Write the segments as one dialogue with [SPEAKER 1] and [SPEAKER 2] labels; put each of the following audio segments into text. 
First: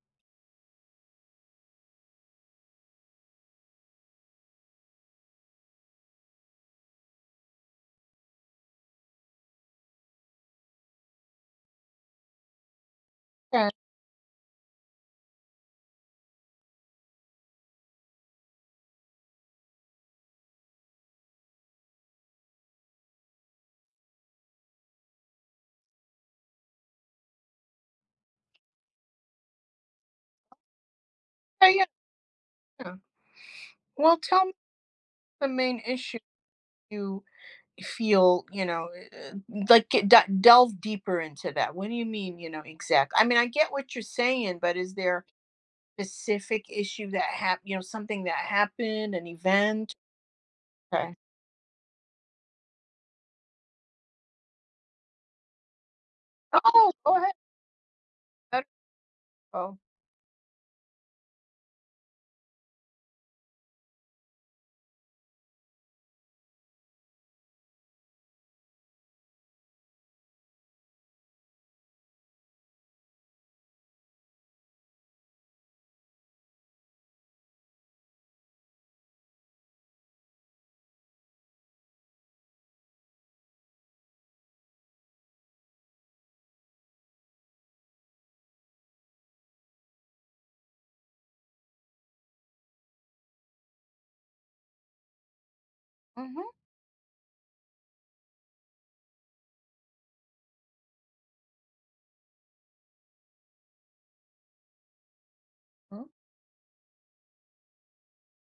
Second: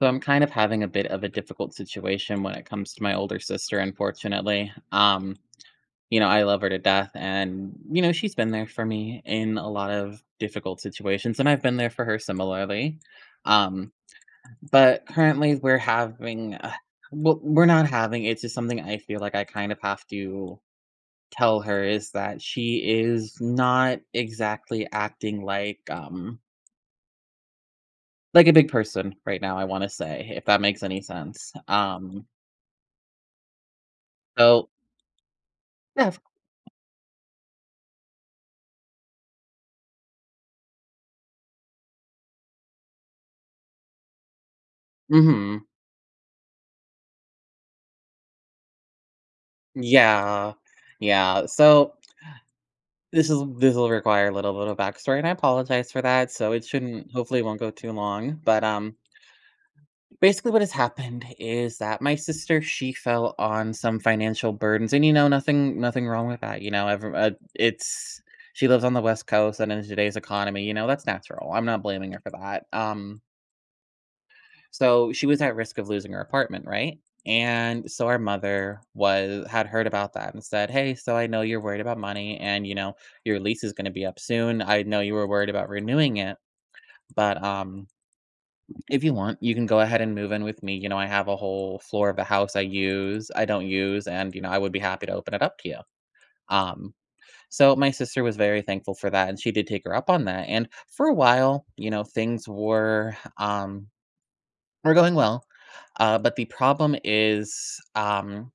[SPEAKER 1] So I'm kind of having a bit of a difficult situation when it comes to my older sister, unfortunately. I love her to death and she's been there for me in a lot of difficult situations and I've been there for her similarly.
[SPEAKER 2] Yeah,
[SPEAKER 1] Um, but currently we're having well, we're not having it's just something I feel like I kind of have to tell her is that she is not exactly acting like a big person right now, I want to say, if that makes any sense.
[SPEAKER 2] yeah, yeah, yeah. Well, tell me
[SPEAKER 1] So
[SPEAKER 2] the main
[SPEAKER 1] Yeah.
[SPEAKER 2] issue you feel, like get delve deeper into that. What do you mean, exact? I mean, I get what you're saying, but is there
[SPEAKER 1] Mhm.
[SPEAKER 2] a specific issue that happened, something that happened, an event?
[SPEAKER 1] Yeah.
[SPEAKER 2] Okay.
[SPEAKER 1] Yeah. So this will require a little bit of backstory, and I apologize for that. So it
[SPEAKER 2] Oh,
[SPEAKER 1] shouldn't
[SPEAKER 2] go ahead.
[SPEAKER 1] hopefully it won't go too long.
[SPEAKER 2] Let it
[SPEAKER 1] But
[SPEAKER 2] go.
[SPEAKER 1] Basically, what has happened is that my sister, she fell on some financial burdens, and nothing wrong with that. You know every, it's She lives on the West Coast, and in today's economy, that's natural. I'm not blaming her for that. So she was at risk of losing her apartment, right? And so our mother was had heard about that and said, "Hey, so I know you're worried about money, and your lease is going to be up soon. I know you were worried about renewing it, but if you want, you can go ahead and move in with me. You know, I have a whole floor of the house I don't use, and you know, I would be happy to open it up to you."
[SPEAKER 2] Mm-hmm.
[SPEAKER 1] Um my sister was very thankful for that, and she did take her up on that. And for a while, you know, things were we're going well.
[SPEAKER 2] Mm-hmm.
[SPEAKER 1] But the problem is,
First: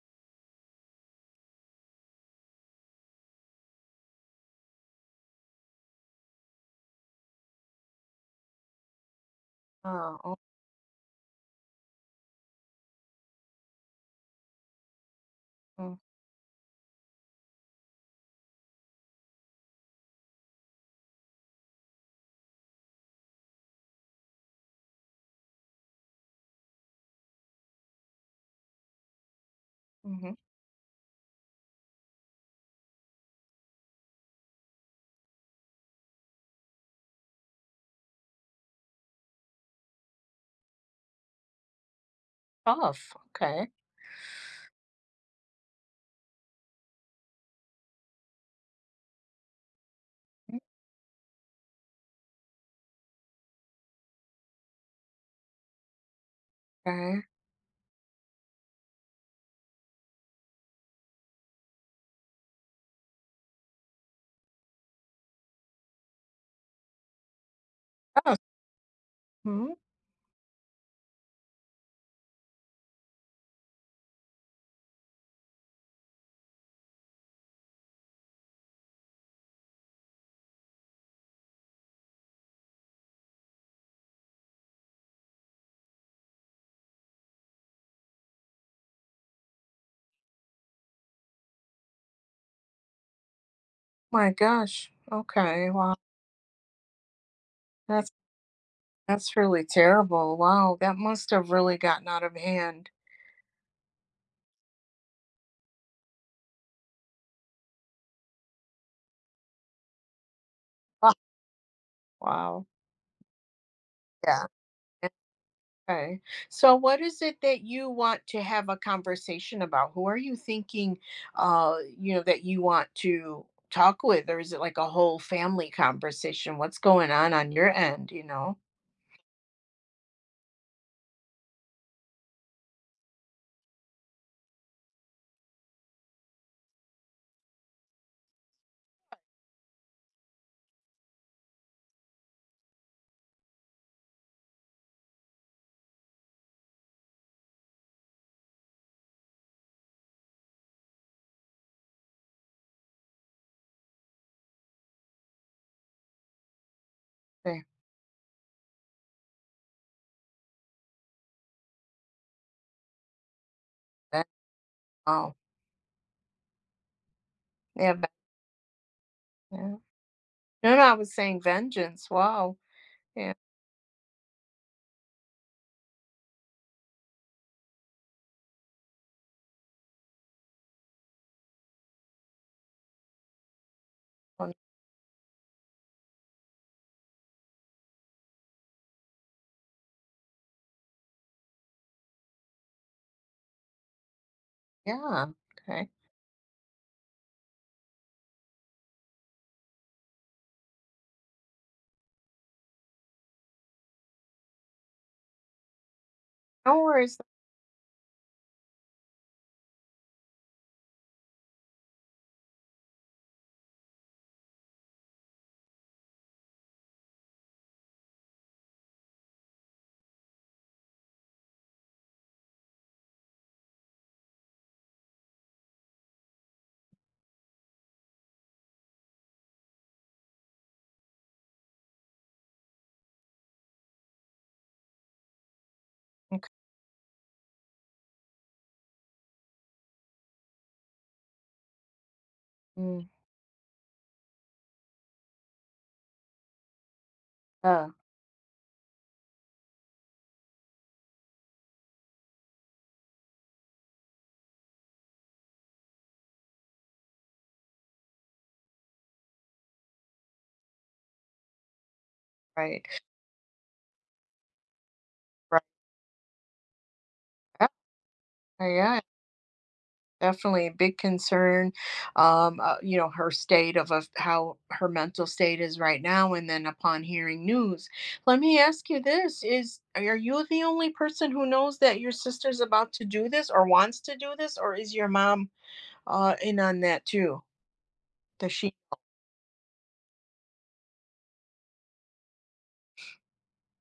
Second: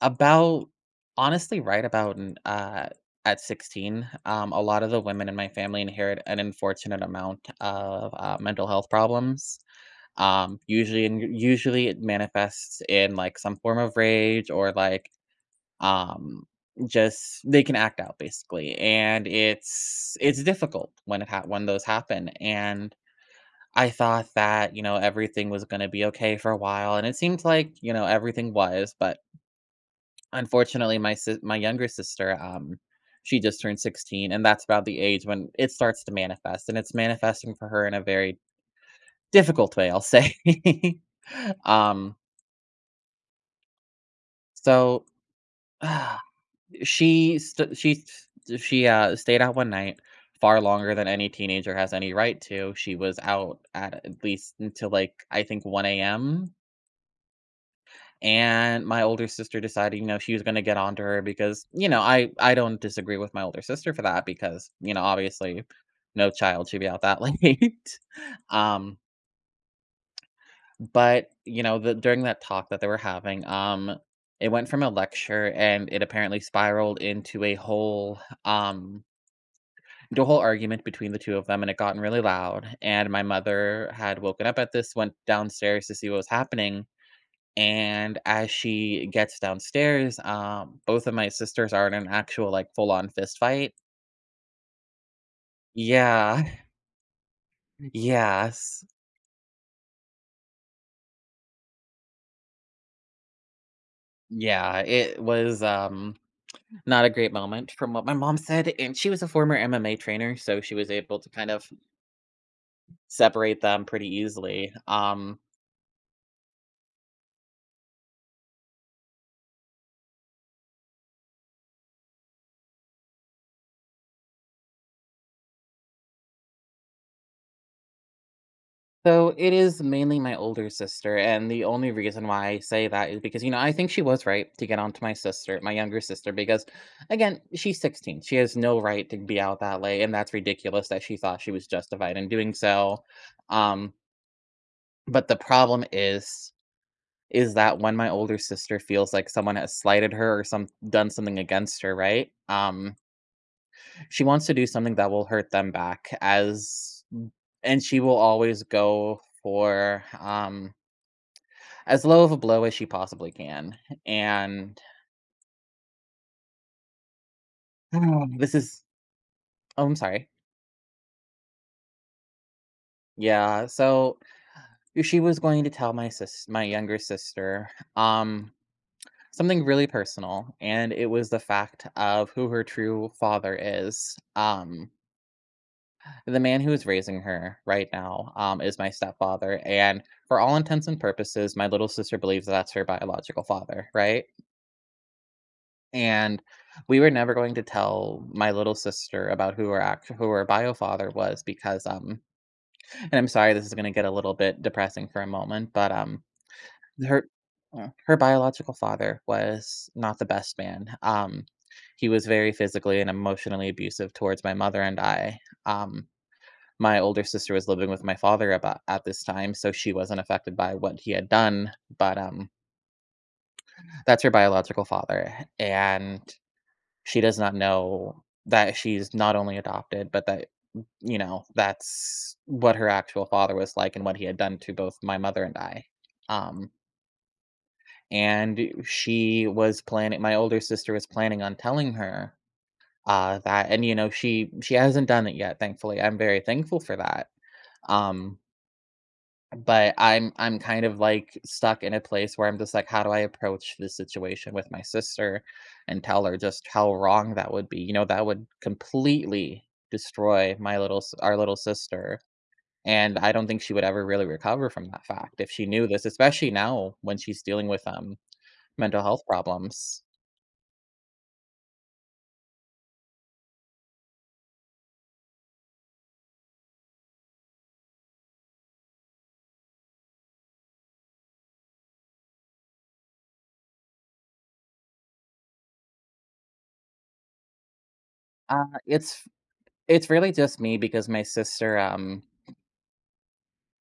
[SPEAKER 1] about right about at 16, a lot of the women in my family inherit an unfortunate amount of mental health problems.
[SPEAKER 2] Oh,
[SPEAKER 1] Usually it manifests in like some form of rage, or like
[SPEAKER 2] mm-hmm.
[SPEAKER 1] um, just they can act out, basically, and it's difficult when when those happen. And I thought that, you know, everything was gonna be okay for a while, and it seemed like, you know, everything was. But
[SPEAKER 2] Mm-hmm.
[SPEAKER 1] unfortunately, my younger sister, she just turned 16, and that's about the age when it starts to manifest, and it's manifesting for her in a very difficult way, I'll say. Um,
[SPEAKER 2] Tough. Okay.
[SPEAKER 1] so, ah, she st She, stayed out one night far longer than any teenager has any right to. She was out at least until, like, I think 1 a.m.
[SPEAKER 2] Okay.
[SPEAKER 1] And my older sister decided, you know, she was gonna get onto her because, you know, I don't disagree with my older sister for that because, you know, obviously no child should be out that late.
[SPEAKER 2] Oh,
[SPEAKER 1] um,
[SPEAKER 2] mhm.
[SPEAKER 1] but you know, the during that talk that they were having, it went from a lecture, and it apparently spiraled um into a whole argument between the two of them, and it gotten really loud. And my mother had woken up at this, went downstairs to see what was happening, and as she gets downstairs, both of my sisters are in an actual, like, full-on fist fight.
[SPEAKER 2] My gosh. Okay. Wow.
[SPEAKER 1] Yeah.
[SPEAKER 2] That's.
[SPEAKER 1] Yes.
[SPEAKER 2] That's really terrible. Wow, that must have really gotten out of hand.
[SPEAKER 1] Yeah, it was, not a great moment from what my mom said, and she was a former MMA trainer, so she was
[SPEAKER 2] Ah.
[SPEAKER 1] able to kind of
[SPEAKER 2] Wow.
[SPEAKER 1] separate them pretty
[SPEAKER 2] Yeah.
[SPEAKER 1] easily.
[SPEAKER 2] Okay. So, what is it that you want to have a conversation about? Who are you thinking that you want to talk with, or is it like a whole family conversation? What's going on your end?
[SPEAKER 1] So it is mainly my older sister, and the only reason why I say that is because, you know, I think she was right to get onto my sister, my younger sister, because again, she's 16. She has no right to be out that late, and that's ridiculous that she thought she was justified in doing so. Um, but the problem is that when my older sister feels like someone has slighted her or some done something against her, right? She wants to do something that will hurt them back, as
[SPEAKER 2] Yeah,
[SPEAKER 1] and she will always go for as low of a blow as she possibly can.
[SPEAKER 2] that-
[SPEAKER 1] And
[SPEAKER 2] oh, yeah,
[SPEAKER 1] this is
[SPEAKER 2] yeah.
[SPEAKER 1] oh, I'm sorry.
[SPEAKER 2] No, no, I was saying vengeance. Wow. Yeah.
[SPEAKER 1] Yeah, so she was going to tell my younger sister, um, something really personal, and it was the fact of who her true father is.
[SPEAKER 2] Well,
[SPEAKER 1] The man who is raising her right now, is my stepfather, and for all intents and purposes, my little sister believes that's her biological father, right?
[SPEAKER 2] yeah. Okay.
[SPEAKER 1] And we were never going to tell my little sister about who her bio father was because, and I'm sorry this is gonna get a little bit depressing for a moment, but,
[SPEAKER 2] No worries.
[SPEAKER 1] her her biological father was not the best man. He was very physically and emotionally abusive towards my mother and I. Um, my older sister was living with my father about at this time, so she wasn't affected by what he had done, but, that's her biological father, and she does not know that she's not only adopted, but that, you know, that's what her actual father was like and what he had done to both my mother and I.
[SPEAKER 2] Okay.
[SPEAKER 1] Um, and she was planning my older sister was planning on telling her
[SPEAKER 2] Mm,
[SPEAKER 1] that, and you know, she hasn't done it yet. Thankfully, I'm very thankful for that.
[SPEAKER 2] Uh,
[SPEAKER 1] um But I'm kind of, like, stuck in a place where I'm just like, "How do I approach this situation with my sister and tell her just how wrong that would be?" You know, that would completely destroy my little s our little sister,
[SPEAKER 2] right.
[SPEAKER 1] and I don't think she would ever really recover from that fact if
[SPEAKER 2] Right.
[SPEAKER 1] she knew this, especially now when she's
[SPEAKER 2] Yeah.
[SPEAKER 1] dealing with,
[SPEAKER 2] Yeah.
[SPEAKER 1] mental health problems.
[SPEAKER 2] Definitely a big concern. Her state of how her mental state is right now, and then upon hearing news. Let me ask you this: Is are you the only person who knows that your sister's about to do this or wants to do this, or is your mom in on that too? Does she?
[SPEAKER 1] It's really just me because my sister,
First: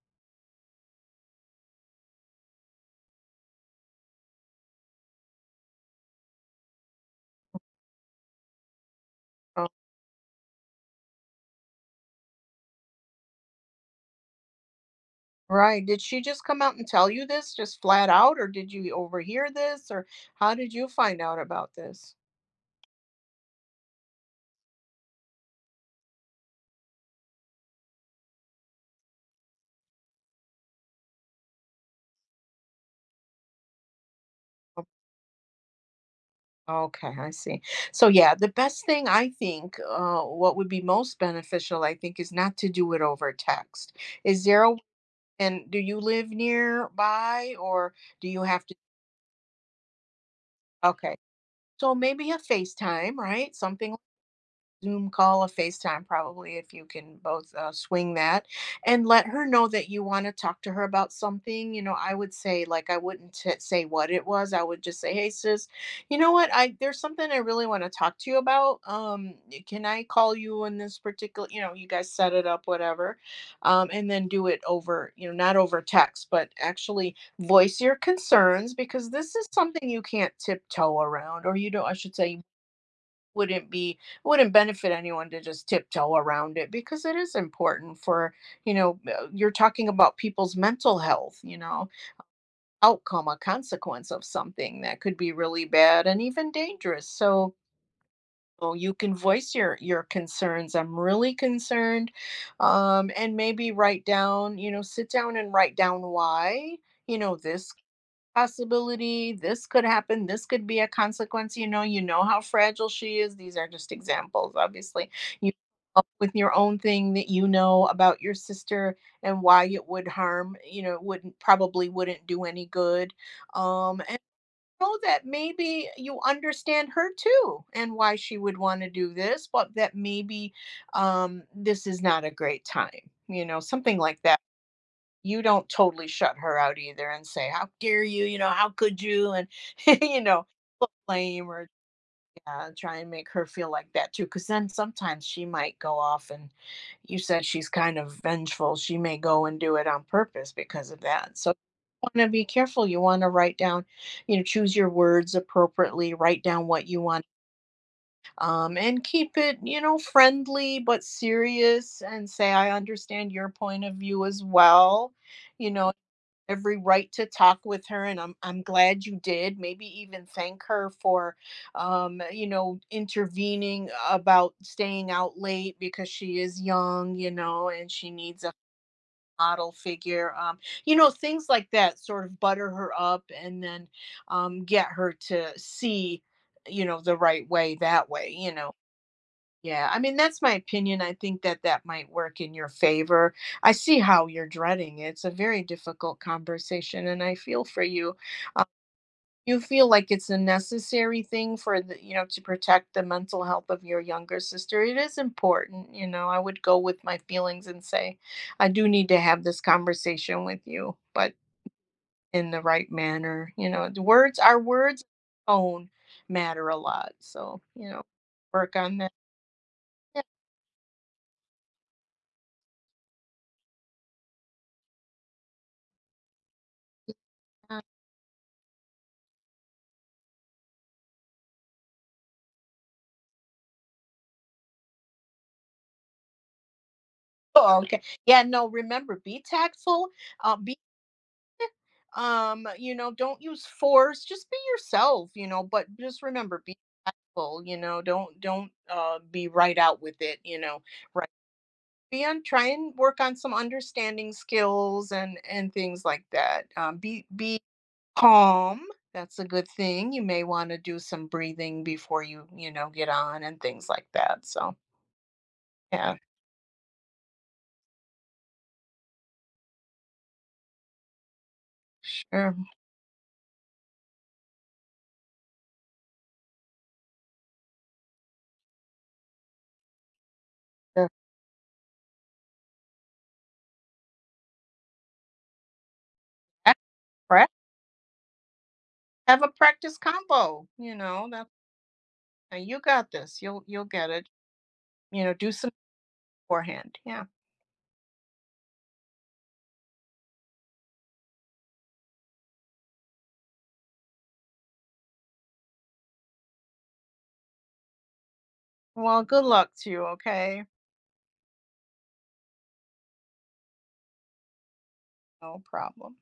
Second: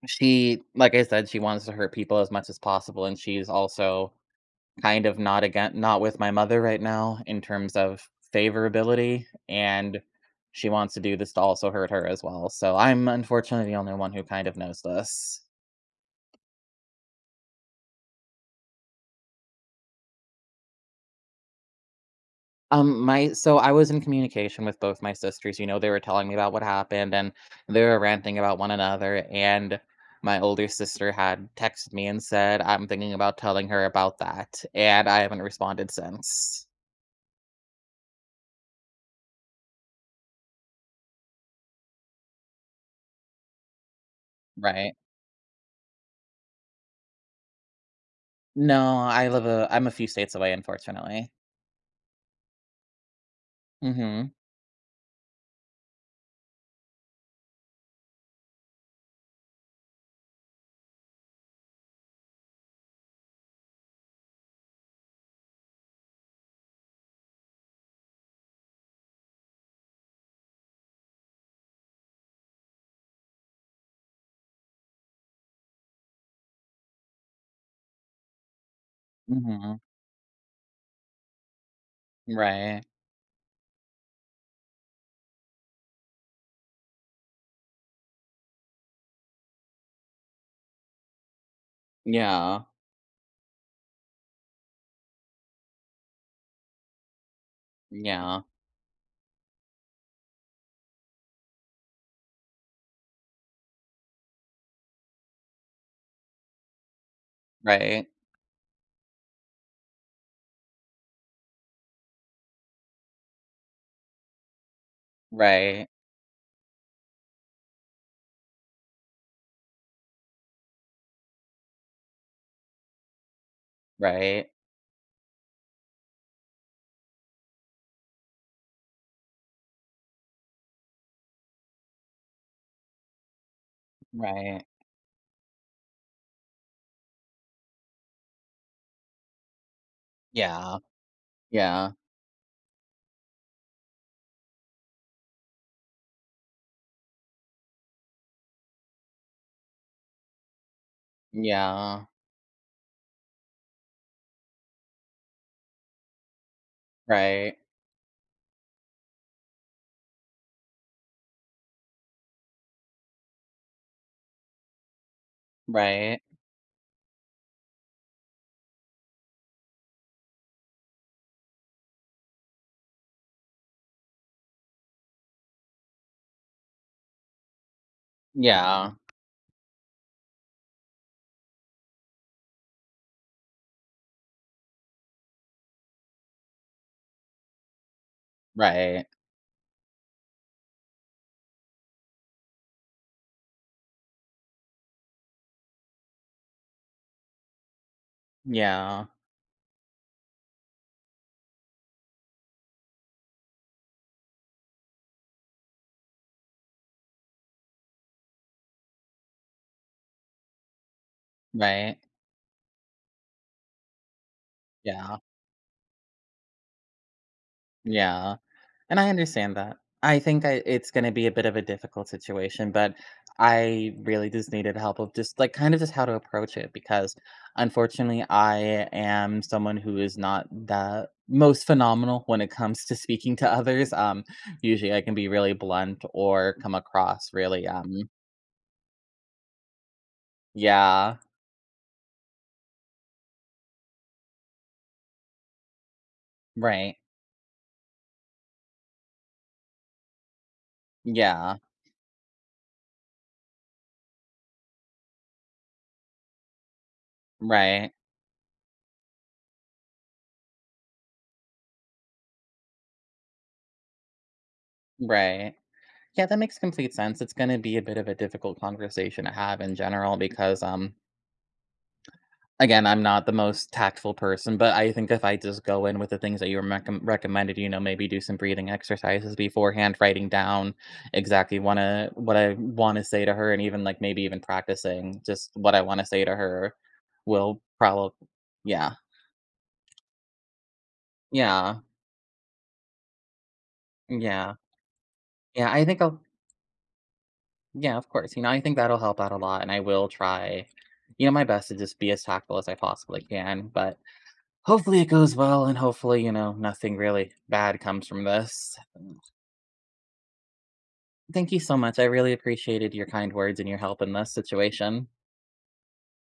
[SPEAKER 1] she, like I said, she wants to hurt people as much as possible, and she's also kind of not again not with my mother right now in terms of favorability,
[SPEAKER 2] Oh,
[SPEAKER 1] and she wants to do this to also hurt her as well. So I'm unfortunately the only one who kind of knows this.
[SPEAKER 2] right. Did she just come out and tell you this just flat out, or did you overhear this, or how did you find out about this?
[SPEAKER 1] My I was in communication with both my sisters. You know, they were telling me about what happened, and they were ranting about one another. And my older sister had texted me and said, "I'm thinking about telling her about that," and I haven't responded since.
[SPEAKER 2] Okay, I see. So yeah, the best thing I think, what would be most beneficial, I think, is not to do it over text. Is there a,
[SPEAKER 1] Right.
[SPEAKER 2] and do you live nearby or do you have to?
[SPEAKER 1] No, I'm a few states away,
[SPEAKER 2] Okay,
[SPEAKER 1] unfortunately.
[SPEAKER 2] so maybe a FaceTime, right? Something
[SPEAKER 1] Mhm,
[SPEAKER 2] Zoom call, a FaceTime, probably, if you can both swing that, and let her know that you want to talk to her about something. You know, I would say, like, I wouldn't say what it was. I would just say, "Hey, sis, you know what? I There's something I really want to talk to you about. Can I call you in this particular? You know, you guys set it up, whatever, and then do it over." You know, not over text, but actually voice your concerns because this is
[SPEAKER 1] mhm.
[SPEAKER 2] something you can't tiptoe around, or you don't. I should say,
[SPEAKER 1] Right.
[SPEAKER 2] wouldn't be wouldn't benefit anyone to just tiptoe around it, because it is important for, you're talking about people's mental health,
[SPEAKER 1] Yeah,
[SPEAKER 2] outcome, a consequence of something that could be really bad and even dangerous. So,
[SPEAKER 1] yeah.
[SPEAKER 2] oh, you can voice your concerns. I'm really concerned, and maybe write down, sit down and write down why, this
[SPEAKER 1] Right,
[SPEAKER 2] possibility, this could happen, this could be a consequence. You know how fragile she is. These are just examples, obviously. You
[SPEAKER 1] right,
[SPEAKER 2] come up with your own thing that you know about your sister and why it would harm. It wouldn't, probably wouldn't do any good. And
[SPEAKER 1] right,
[SPEAKER 2] know that maybe you understand her too and why she would want to do this, but that maybe, this is not a great time, something like that.
[SPEAKER 1] right.
[SPEAKER 2] You don't totally shut her out either and say, "How dare you?" You know, "How could you?" And you know,
[SPEAKER 1] Yeah,
[SPEAKER 2] blame or
[SPEAKER 1] yeah,
[SPEAKER 2] yeah, try and make her feel like that too. Because then sometimes she might go off, and you said she's kind of vengeful. She may go and do it on purpose because of that. So you
[SPEAKER 1] yeah.
[SPEAKER 2] want to be careful. You want to write down, you know, choose your words appropriately. Write down what you want,
[SPEAKER 1] Right,
[SPEAKER 2] and keep it, you know, friendly but serious. And say, "I understand your point of view as well." You know,
[SPEAKER 1] right.
[SPEAKER 2] every right to talk with her, and I'm glad you did. Maybe even thank her for, you know, intervening about staying out late, because she is young, you know, and she needs a
[SPEAKER 1] Yeah,
[SPEAKER 2] model figure. You know, things like that. Sort of butter her up, and then, get her to see, you know, the right way, that way, you know.
[SPEAKER 1] right.
[SPEAKER 2] Yeah, I mean, that's my opinion. I think that that might work in your favor. I see how you're dreading it. It's a very difficult conversation, and I feel for you. Uh,
[SPEAKER 1] Yeah,
[SPEAKER 2] you feel like it's a necessary thing for the, you know, to protect the mental health of your younger sister. It is important, you know. I would go with my feelings and say, I do need to have this conversation with you, but
[SPEAKER 1] right.
[SPEAKER 2] in the right manner. You know, the words, our words,
[SPEAKER 1] Yeah,
[SPEAKER 2] own matter a lot. So, you know,
[SPEAKER 1] yeah.
[SPEAKER 2] work on
[SPEAKER 1] And I
[SPEAKER 2] that.
[SPEAKER 1] understand that. I think I it's gonna be a bit of a difficult situation, but I really just needed help of just like kind of just how to approach it because unfortunately I am someone who is not the most phenomenal when it comes to speaking to others. Usually I can be really blunt or come across really
[SPEAKER 2] Oh, okay. Yeah, no, remember, be tactful. Be,
[SPEAKER 1] yeah,
[SPEAKER 2] you know, don't use force. Just be yourself, you know, but just remember, be
[SPEAKER 1] right.
[SPEAKER 2] tactful, you know, don't be right out with it, you know. Right.
[SPEAKER 1] Yeah,
[SPEAKER 2] Be on Try and work on some understanding skills, and things like that. Be
[SPEAKER 1] right,
[SPEAKER 2] calm. That's a good thing. You may want to do some breathing before you, you know, get on and things like that. So,
[SPEAKER 1] right.
[SPEAKER 2] yeah,
[SPEAKER 1] Yeah, that makes complete sense. It's gonna be a bit of a difficult conversation to have in general because
[SPEAKER 2] sure.
[SPEAKER 1] again, I'm not the most tactful person, but I think if I just go in with the things that you recommended, you know, maybe do some breathing exercises beforehand, writing down
[SPEAKER 2] Yeah.
[SPEAKER 1] exactly wanna what I wanna say to her, and even, like, maybe even practicing just what I wanna say to her will probably yeah,
[SPEAKER 2] Have a practice combo, you know, that's.
[SPEAKER 1] yeah,
[SPEAKER 2] Now you got this. You'll get it.
[SPEAKER 1] yeah,
[SPEAKER 2] You know, do
[SPEAKER 1] yeah,
[SPEAKER 2] some
[SPEAKER 1] I think I'll
[SPEAKER 2] beforehand. Yeah.
[SPEAKER 1] yeah, of course, you know, I think that'll help out a lot, and I will try, you know, my best to just be as tactful as I possibly can, but hopefully it goes well, and hopefully, you know, nothing really bad comes from this.
[SPEAKER 2] Well, good luck to you, okay?
[SPEAKER 1] Thank you so much. I really appreciated your kind words and your help in this situation.
[SPEAKER 2] No problem.